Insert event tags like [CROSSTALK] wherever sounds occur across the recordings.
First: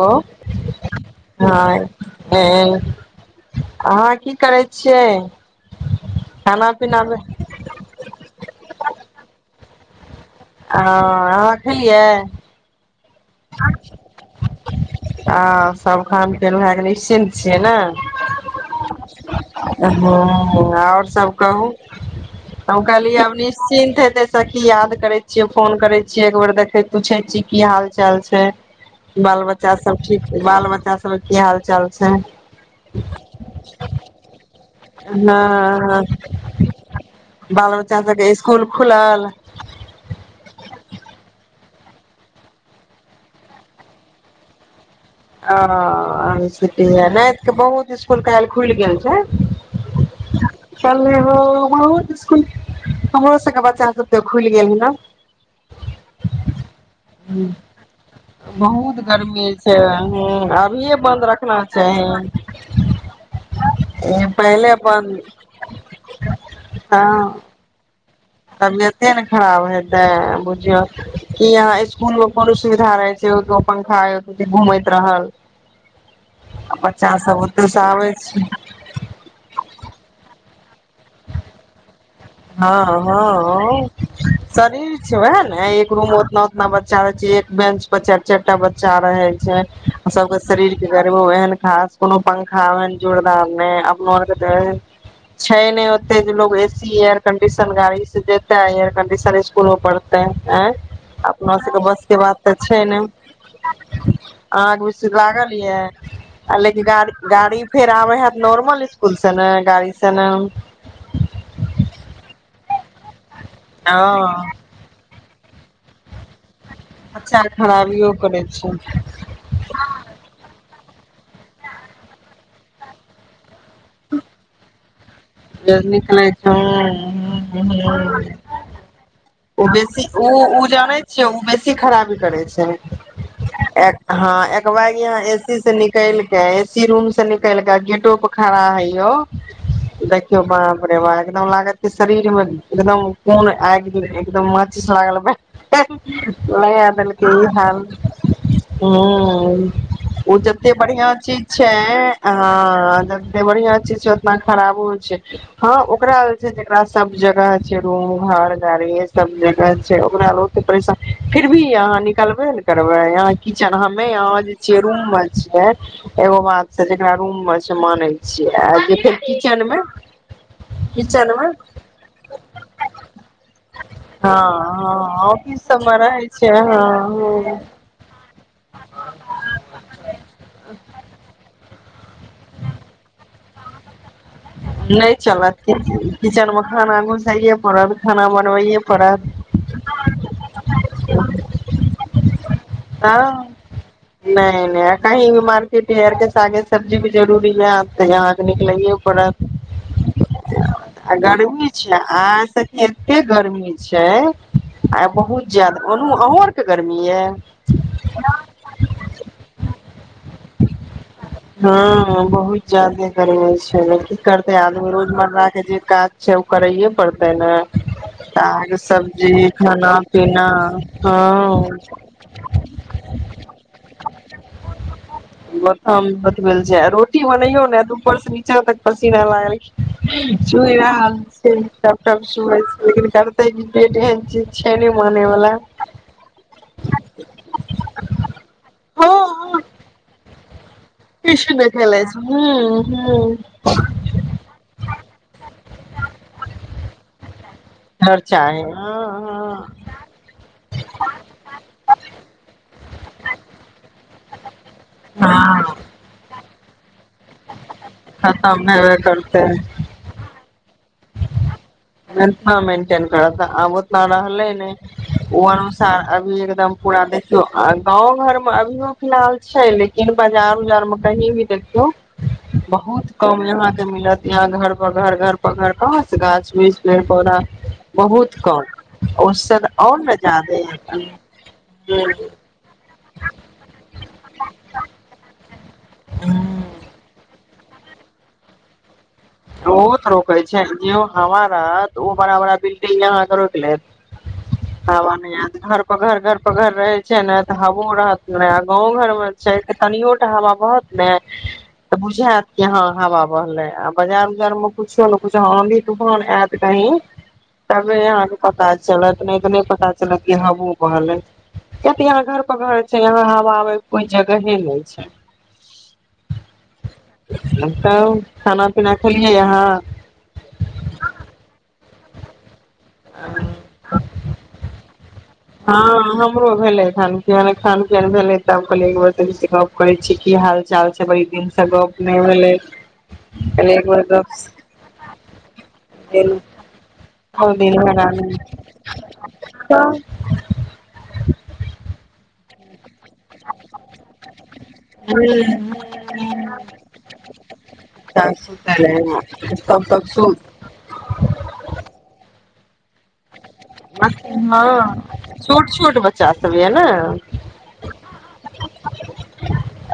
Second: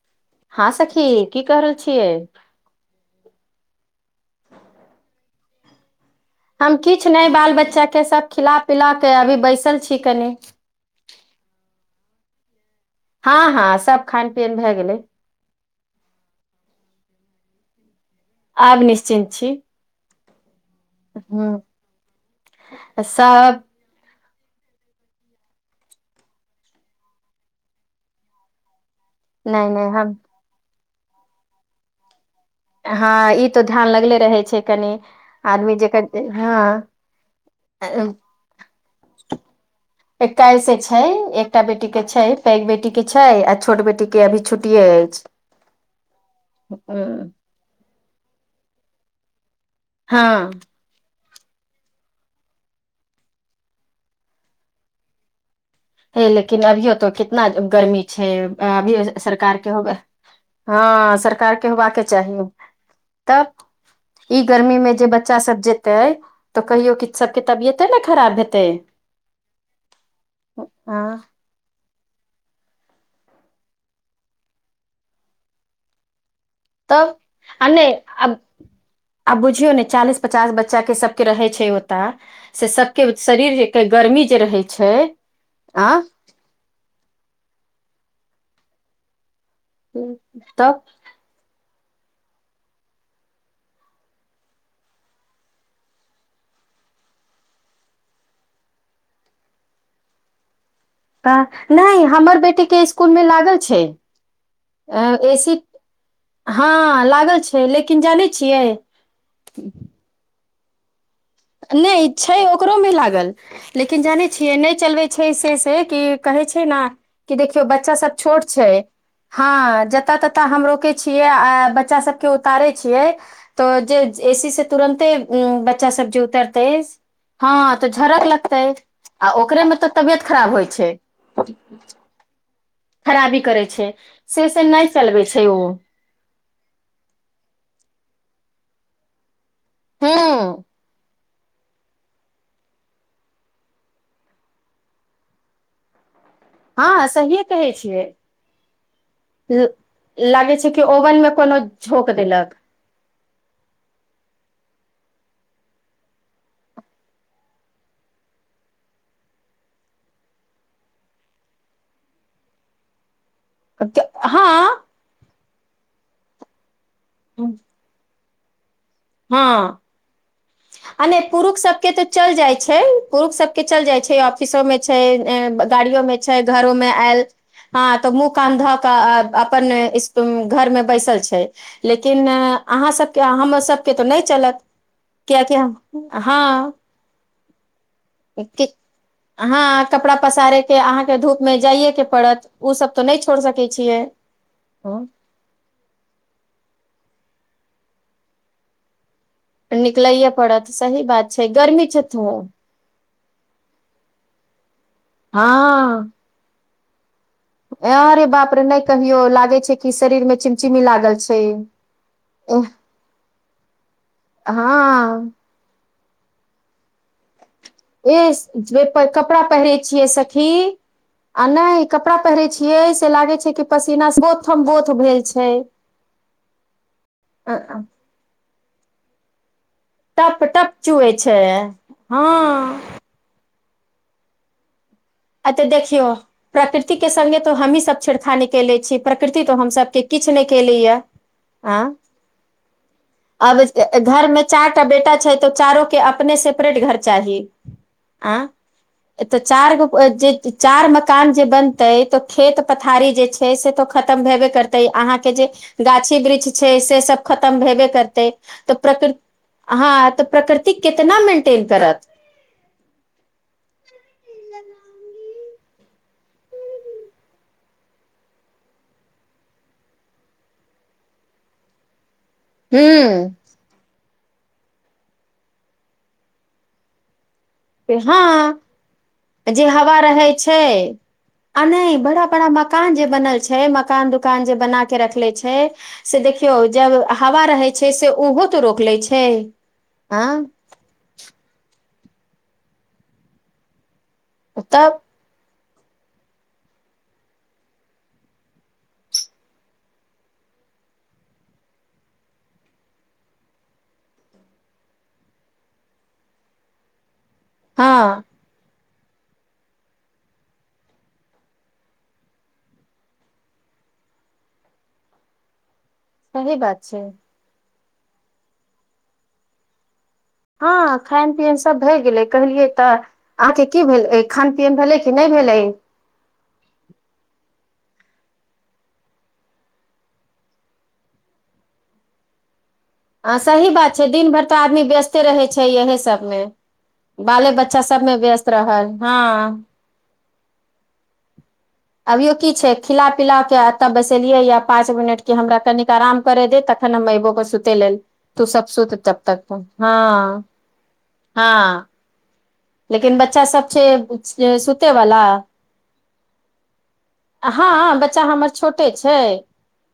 Hello हँ सखी की क रहल हँ छियै? अहाँ की करै छियै? खाना हम पीना किछु हँ नहि बाल बच्चा के सब खिला पिला के अभी बैसल छी। कनी। हँ अहाँ खेलियै? हँ हँ सब खान पियन भए गेलै। हँ सब खान पीयन भए गेलै। निश्चिन्त छियै ने? आब निश्चिन्त छी ह आओर सब ह कहू? हम कहलियै सब निश्चिन्त हेतै सखी याद करे छीये। फोन करे छीये। एकबेर देखे पूछे छीये की हाल? चाल छै? बाल नहि बच्चा नहि सब हम ठीक छै? बाल बच्चा सब ओकर की हाल चाल छै? हँ ई तऽ ध्यान लगले रहै छै कनि आदमी हँ जेकर हँ। बाल बच्चा सबके स्कुल खुलल एकैस छै एकटा बेटी के छै पैघ बेटी के छै आ छोट बेटी के अभी छुटिये एय। आ आओरो छुट्टी में नैत के बहुत इस कूल काइल खुल गेल छै। हँ हं बहुत स्कूल हमरो सबके बच्चा सब के खुलि गेल है ने। हे लेकिन अभियो त कितना गर्मी छै? बहुत अभीयो गर्मी सरकार के छै होबे अभिये हँ बन्द सरकार रखना के होबाके चाही तब ई पहिले गर्मी मे जे बन्द बच्चा सब जेतै तऽ कहियौ कि हँ सबके तबियते ने खराब हेतै तबियते ने खराब हेतै। बुझियो हँ कि आहाँ स्कू कूलो पर उ सुविधा रहै छै ओत पंखा घुमैत रहल। बच्चा तब सब ओते आ से नहि आबै छै आब बुझियौ ने चालीस पचास बच्च बच्चा के सबके रहै छै ओ। हँ हँ गर्मी जे रहै शरीर छै वएह ने आ एक रूम उतना उतना बच्चा रहै छै एक बेंच। बच्चा चारिटा बच्चा रहै। छै सबके तब शरीरके गरमी में ओहेन खास कोनो पंखा ओहेन जोरदार नै अपन आर के छै ने ओते जे लोग एसी आर एयर कंडीशन गाड़ी से जेतेै एयर कंडीशन इसकुल में पढ़तेै हं। तऽ अपना सभके नहि बस के बात हमर तऽ बेटी छै के ने स्कूल मे लागल छै आहाँके एसी ए लागल सी या आ हँ लेकिन गाड़ लागल गाड़ी छै फेर लेकिन आबै जानै हेत छियै नॉर्मल इसकुलसँ ने गाड़ीसँ ने। नहि छै ओकरो मे लागल। लेकिन जानै हँ छियै नहि चलबै। छैे से से कि कहै छै न बच्चा देखियौ बच्चा खराबियो सब करै छोट छै हँ जतऽ ततऽ छियै आ बच्चा सबके उतारे छियै तऽ जे एसी से तुरन्ते। उ बच्चा सब जे। निकलै त हँ तऽ झरक छै लगतै। आ ओ ओकरेमे तऽ बेसी तबियत ओ खराब ओ होइ छै जानै छियै ओ बेसी खराबी करै छै। खराबी करै ह छै एखनि से से नहि एकबाइग यहाँ चलबै छै ओ एसी से निकल के एसी रूम से निकल क गेटो पर खड़ा होयवो। देखियौ हूँ बाप रे बाप एकदम लागत शरीर मे एकदम कोन आगि लागि एकदम माछी सब आ गेलै। नया हँ देलकै सहिए ई कहै हाल छियै ह ल- ओ लागै छै जते कि बढ़िया ओवन मे चीज कोनो छै झोक आ। देलक जते बढ़िया चीज छै। ओतना खराबो छै। हँ ओकरा छै जेकरा सब जगह छै रूम घर गाड़ी अछि। सब जगह छै ओकरा लग ओते पैसा फिर भी आहाँ निकलबे ने करबै आहां। किचन हं में आहाँ जे छै हँ रूम में। छै एगो बात से जेकरा रूम में छै मानै छी आय हँ आ नहि किचन मे पुरुष सबके तऽ चलि जाइ छै पुरुष सबके। चल जाय छै हँ ऑफिसो में छै हँ ऑफिस सबमे गाड़ियो में रहै छै घरो में हँ आयल हँ हं तो मुंह कान ध के अपन घर में बैसल छै। लेकिन आहाँ सबके हमसब के तऽ नहि चलत नहि कियाकि चलत किचन मे हँ खाना घुसैये पड़त खाना बनबैये पड़त ह कपड़ा पसारे के अहाँके धूप मे जाइए के पड़त ओ सब तऽ ह नहि छोड़ सकै छियै नहि नहि कही भी मार्केट हरके सागे सब्जी जरूरी लत तऽ यहाँके निकलैे पड़त निकलैए पड़त सही बात छै गर्मी छै त के गरमी छै आ बहुत जादा ओनर बड्ड गर्मी या। एय रे बाप रे नहि कहियो लागै छै कि शरीरमे चिमचिमी लागल छै ए हँ बहुत ज्यादे गर्मी छै ने की हँ। से ओ करैयए पड़तै ने साग ए कपड़ा सब्जी पहिरे खाना छियै पीना सखी आ हँ नहि कपड़ा प छियै लागै छै कि पसीना बो बो भेल छै हम बतबल चल तक पसीना लागलै टप चु टप चुए छै प सु हँ लेकिन कार त बे छै माने अऽ वाला जे देखियौ प्राकृतिक के संगे तऽ हमही सब छेड़खानी केले छियेई, प्रकृति तो हँ हम सबके किछ नै किये किछु नहि आं खेलै छै हूं हूं आब ईस् घरमे चारिटा बेटा छै तऽ चारो के अपने सेपरेट घर चाही हर आं चाहे ए तऽ हँ चार गो ओ जे चार मकान जे बनतई तऽ खेत पथारी जे छै से तो खतम भेबे करत तईअहाँके हँ जे हँ गाछी वृक्ष छै से सब खतम भेबे तई खतम त हेबे प्रकिर करतै हां त प्रकृति ते केतना मिनट केत्ना मेन्टेन करत आब उतना रहलै नै ओ अनुसार अभी एकदम पूरा देखियौ आ गाँव घरमे अभियो फिलहाल छै लेकिन बजार उजार मे कहीं भी देखियौ बहुत हूँ कम यहाँके मिलत यहाँ घर प घर, घर प घर कहाँ से गाछ वृछ नै पौधा बहुत हां, कम ओससँ जे हवा आओर ने रहै छै जादे आ नई बड़ा बड़ा मकान जे बनल छै मकान दुकान जे बना के रखले छै। से देखियौ, जे हवा रहै। छै, से उहो त रोक लै छै। बहुत आँ रोकई छै, जे हवा रहत। उ बड़ा-बड़ा बिल्डिंग यहाँ के रोक लेत। तब हवा नइ ऐत इधर पघर घर पघर रहे छै ने तऽ हवो रहत ने आ गाँंव घर मे छै त कनियो टा हवा बहत ने तऽ बुझैत कि हां हवा बहले आब बजार उजारमे कुछो न कुछ हँ आँधि तूफान ऐत कहिं तबे हँ यहाँके पता चलत नहि तऽ नहि पता चलत कि हवो बहलै, किया तऽ यहाँ घर प घर छै, यहाँ हवा आबैके कोई जगहे नै छै। सही बात छै। तऽब खाना। खाना खेलियई अहाँ। हँ, खायन-पियन सब भए गेलै कहलियै। तऽ अहाँके की भेल अइ, खान-पियन भेलइ कि नै भेलई। हँऽ। हमरो भेलै खान-पियन, खान-पियन भेलै तब कहलियै एक बेर त गप करै छीयै की हाल- चाल छै, बड़ी दिनसँ गप नहि भेलै। हँ सही कहलियै एक बात बेर छै, दिन गप भरि तऽ आदमी व्यस्ते रहै छै यएही सभमे बाले- बहुत दिन बच्चा भऽ सभमे व्यस्त रहल हँ। गेल अभियो की छै। खिला- पिला कऽ एतय बैसेलियै या पाँच मिनटके हमरा कनिक आराम करय दे, तखन हम अबोकेऽ सुते लेल तब तू सब सुतल सुत तब तक रहियै, हँ, तब तक सुत हँ। लेकिन बच्चा सब। छै सुतै वाला, हँ छोट छोट बच्चा सब ये ने हाँ बच्चा हमर छोट। तै छै।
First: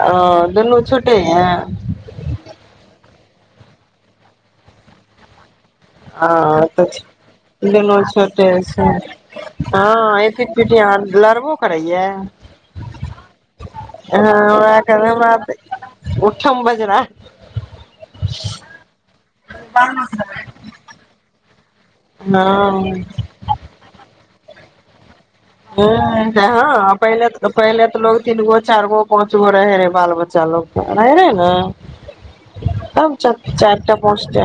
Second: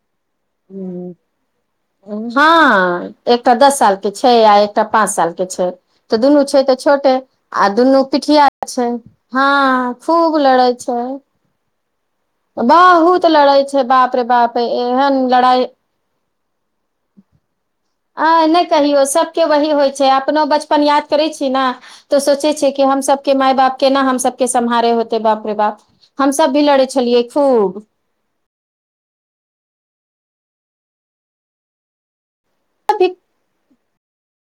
आ दुनू छोटे ये। हाँ, एकटा दस साल के छै, आ एकटा पाँच साल के छै। तऽ ह दुनू छै तऽ छोटे दुनू छोटे छै, हँ एक-एक पीठीया लड़बो। कर हए। बाहूत लड़ाई छै। बाप रे अहँ बाप हमरा क एहन हमरा लड़ाइ त्। सम्। आ नहि कहियौ, सबके वही होइ हँ छै, अपनों बचपन याद करै छी ने। तऽ सोचै छियै कि, हँ हम सभके माय- बाप के ना हमसब। सम्हारे होते। बाप रे बाप ह हमसभ भी लड़ै ह छलियै पहिे खूब पहले तऽ लोग तीन गो चार गो पहुच जो रह रहे बाल बच्चा लोकोग त रह रहे ने अभी तब चार ट पोसट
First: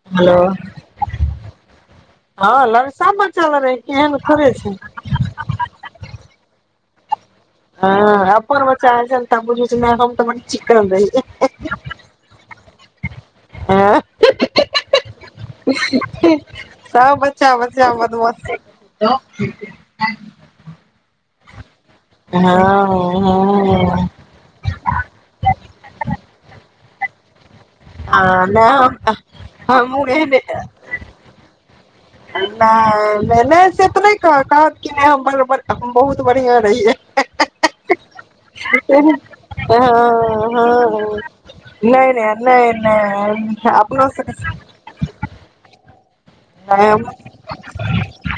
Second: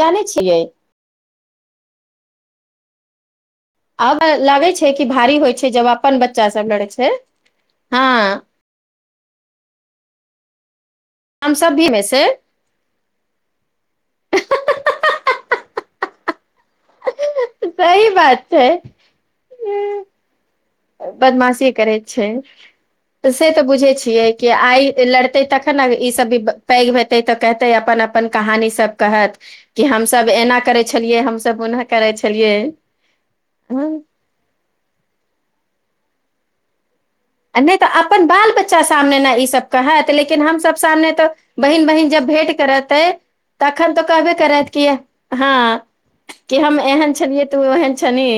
जानी छियै हँ ल सब। बच्चा लड़ै केहन आब थोड़े लागे छै कि भाड़ी होइ छै, जब अपन बच्चा सब लड़ै छै। ह। हँ अ्पन मचा त त चिकेन रहै छै हम सभ भी मे से हँ सब ब चावल सही चावत बात छै बस बदमाासीे करै छै त से तऽ बुझै हँ छियै कि आइ लड़ते तखन ने ई सब भी पैघ भेतै तऽ हेतै अपन अपन कहानी सब नहि कहत की हम हमहूँ सब एहने इना करै छेलीयाई हम सब ओना के नहि नहि नहि से तऽ नहि कह कहत कि नहि हम बरर बहुत बढ़िया रहियै आ नहि तऽ अपन बाल बच्चा हँ सामने ने ईसभ कहत लेकिन हमसभ सामने हँ तऽ बहिन बहिन नहि नहि जब भेँट नहि करतै नहि तखन तऽ अपनो कहबे करत कि हँ कि हम एहन छलियै तऽ ओ ओहन छनि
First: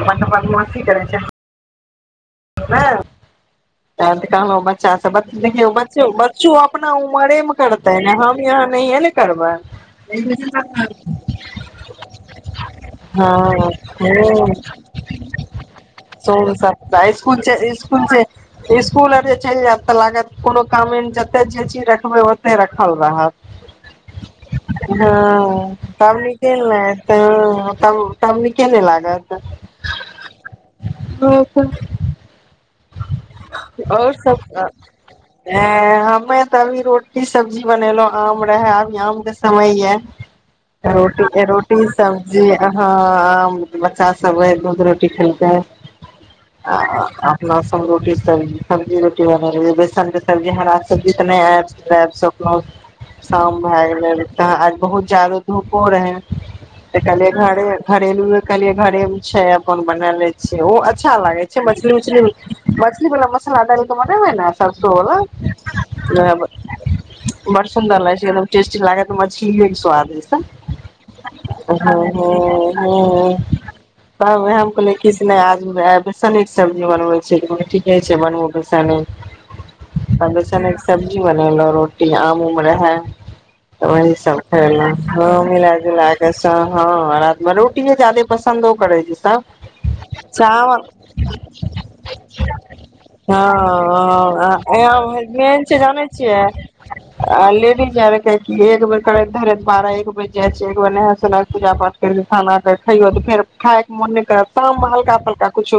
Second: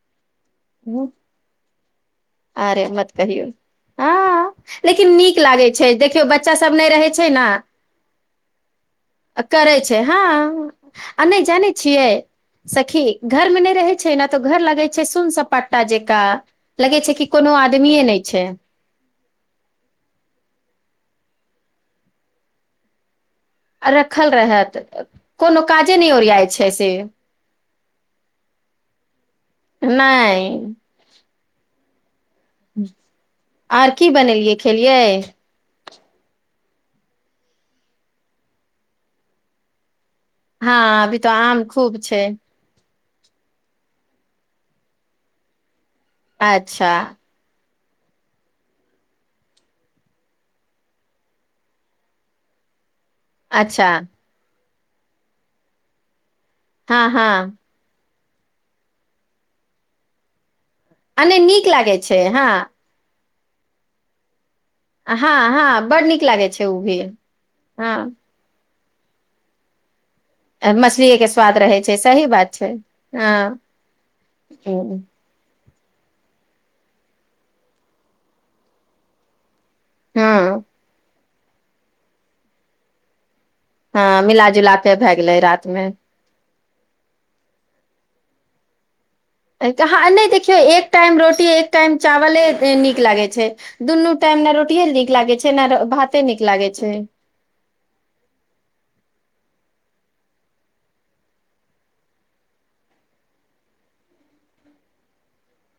अपन म्ती करै छै अरे मत कहियौ, तैं तऽ हँ कहलहुँ बच्चा लेकिन सब बच, नीक लागै देखियौ छै बच्चो देखियौ बच्चो बच्चा सब नहि अपना रहै छै उमरे ने, मे करतै ने हम यहाँ नहिये ने करबै करै छै हँ आ नहि जानै छियै, सखी घरमे हँ नहि रहै छै ने तऽ हँ घर लगै छै सन सपाटा जका लगै छै कि इकुल कोनो आदमीए इसकुल नहि छै इसकु इकूल आर जे चलि जायत ते लागत कोनो का जते जे चीज रखबे ओते रखल रहत आ रखल रहत ह कोनो काजे नहि ओरियाइ तिके छै से ने तब निके नहि लागत नहि ह आर की बनेलियै सब खेलियै हमे तऽ अभी रोटी सब्जी बनेलहुं आम रहे अभ आम के समय ये हँ अभी तऽ रोटी आम रोटी खूब छै सब्जी हाँ ह बच्चा सब दूध रोटी खेलकै। अच्छा रोटी् सब्जी रोटी बने रहै बेसन के सब्जी हरा सब्जी तऽ शाम भ अच्छा गेल लत बहुत जाददा धूप हो रहेै तऽ हँ हँ कलिय घे घरेलुए कहलियए घरे छै, अपन बना ले छी ओ अच्छा आ नहि लागे छै नीक मछली लागै छै उछली हँ मछली बला म लद क मत होइ सरसों हँ वाला हँ बड नीक उहे लागै छै ओ भी बड़ सुन्दर हँ लागै छै। लागे तऽ मछली एक स्वादिष्ट मछलीए के स्वाद रहै छै सही बात छै हँ हम कहैल कीस नहि आ बेस निक सब्जी बनबै से ठीके छै ब मट स पन्द हँ ने ी बनेलो रोटी आम उम रह है तऽ वही हँ सब मिला जुला खल के भए गेलै हँ मिल रात मे जुला कऽ हँ र रोटीए जादे पसन्द ओ करै छै सब ाँ नहि देखियौ एक टाइम रोटी एक टाइम चावले नीक लागै छै दुनू टाइम ने रोटिये नीक ह लागे छै मेन ने जानै भाते नीक लागे छै छियै लेडीज एक बेर बारह एक बजर जाइ छ छै एक नहा सोना के पूजा पाठ कर खाना खइयो तऽ फेर खाय के मोन करत शाम मे हल्का फल्का कछ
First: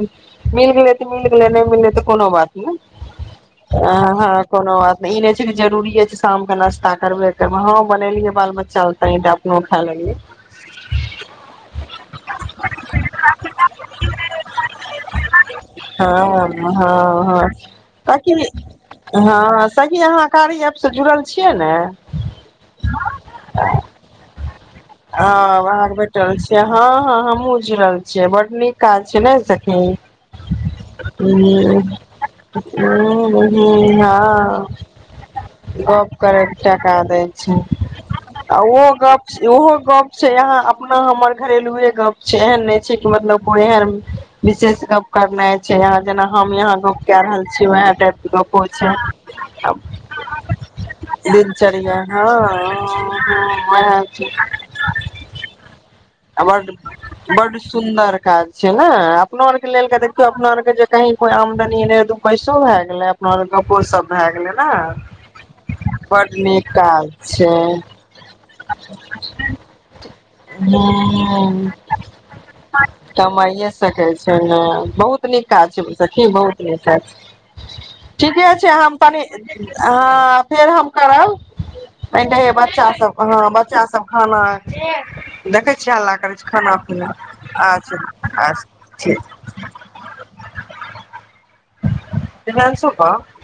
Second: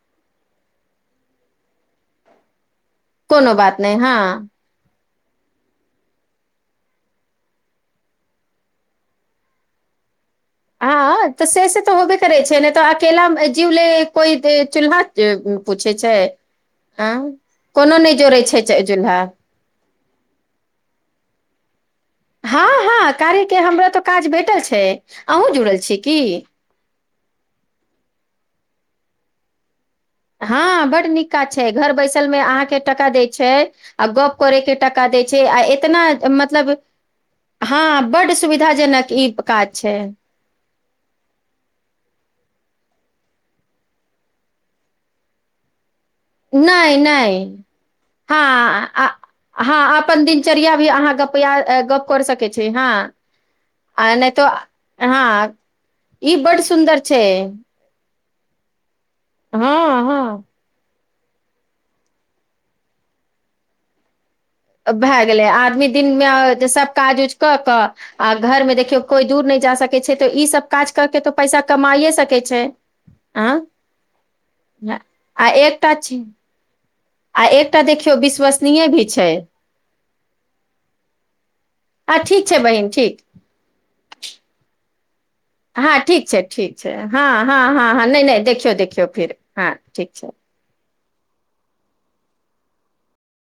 मिल गेलै मिल गेलै नहि मिललै तऽ कोनो बात नहि कोनो बात आ नहि हँ कोनो बात ई नहि छै कि जरूरीे छै शामके नाश्ता करबे करबै हँ बनेलियै बाल बच्चा ल तनि तऽ अपनो खा लेलियै हँ तऽ से से तऽ होबे करै छै नहि तऽ अकेला जीव ले कोई चूल्हाू हँ हँ कोनो नहि जोड़ै हँी छै चूल्हा हँ सही अहाँ कारी एप से जुड़ल छियै ने हँ हँ कार्यके हमरा तऽ काज भेटल छै, हँ अहूँ जुड़ल अहाँके छी की। भेटल छियै हँ हँ हमहुँ जुड़ल काज छै नहि सखी हँ बड नीक ह काज छै घर बैसल मे अहाँके टका दै छै आ गप ह करे के टका दै छै आ एतना गप करे के मतलब टका दै छै, हँ बड ओहो ग सुविधाजनक ई ओहो काज गप छै यहाँ अपना हमर घरेलुए गप छै एहन नहि छै मतलब ब विशेष करना छै जेना हम यहाँ नहि गप कए नहि रहल छी उएह टाइप के गप होइ हँ छै हँ अपन दिनचर्या भी अहाँ ग दिनचर्या गप कर हँ सकै छी, हँ वएह आ छै नहि तऽ हँ ई बड सुन्दर छै। बड सुन्दर काज छै ह अपना हँ देख हँ अप कही कोई आमदनी ने दू पैसों भए गेलेै, अपना ओर गपो सब भए गेले। भए गेलै आदमी दिनमें जे नीक सभ काज उज छै कऽ कऽ आ घर में देखियौ कोइ दूर नहि जा सकै छै, तऽ ईसभ काज कऽ कऽ तऽ पैसा हूँ कमाइए सकै छै कमाइए सकै छै ने आँ। बहुत नीक आ काज छै, एकटा सखी बहुत नीक। आ एकटा देखियौ ठीके छै विश्वसनीय हम भी तनि, छै हँ फेर हम करब, आ ठीक तनि छै बहिन बच्चा ठीक सब हँ बच्चा सब खाना। देखै छियै हँ हल्ला ठीक करै छै खाना ठीक छै पीना हँ हँ हँ हँ नहि नहि अच्छा देखियौ देखियौ अच्छा फेर हँ, ठीक छै। [UNINTELLIGIBLE]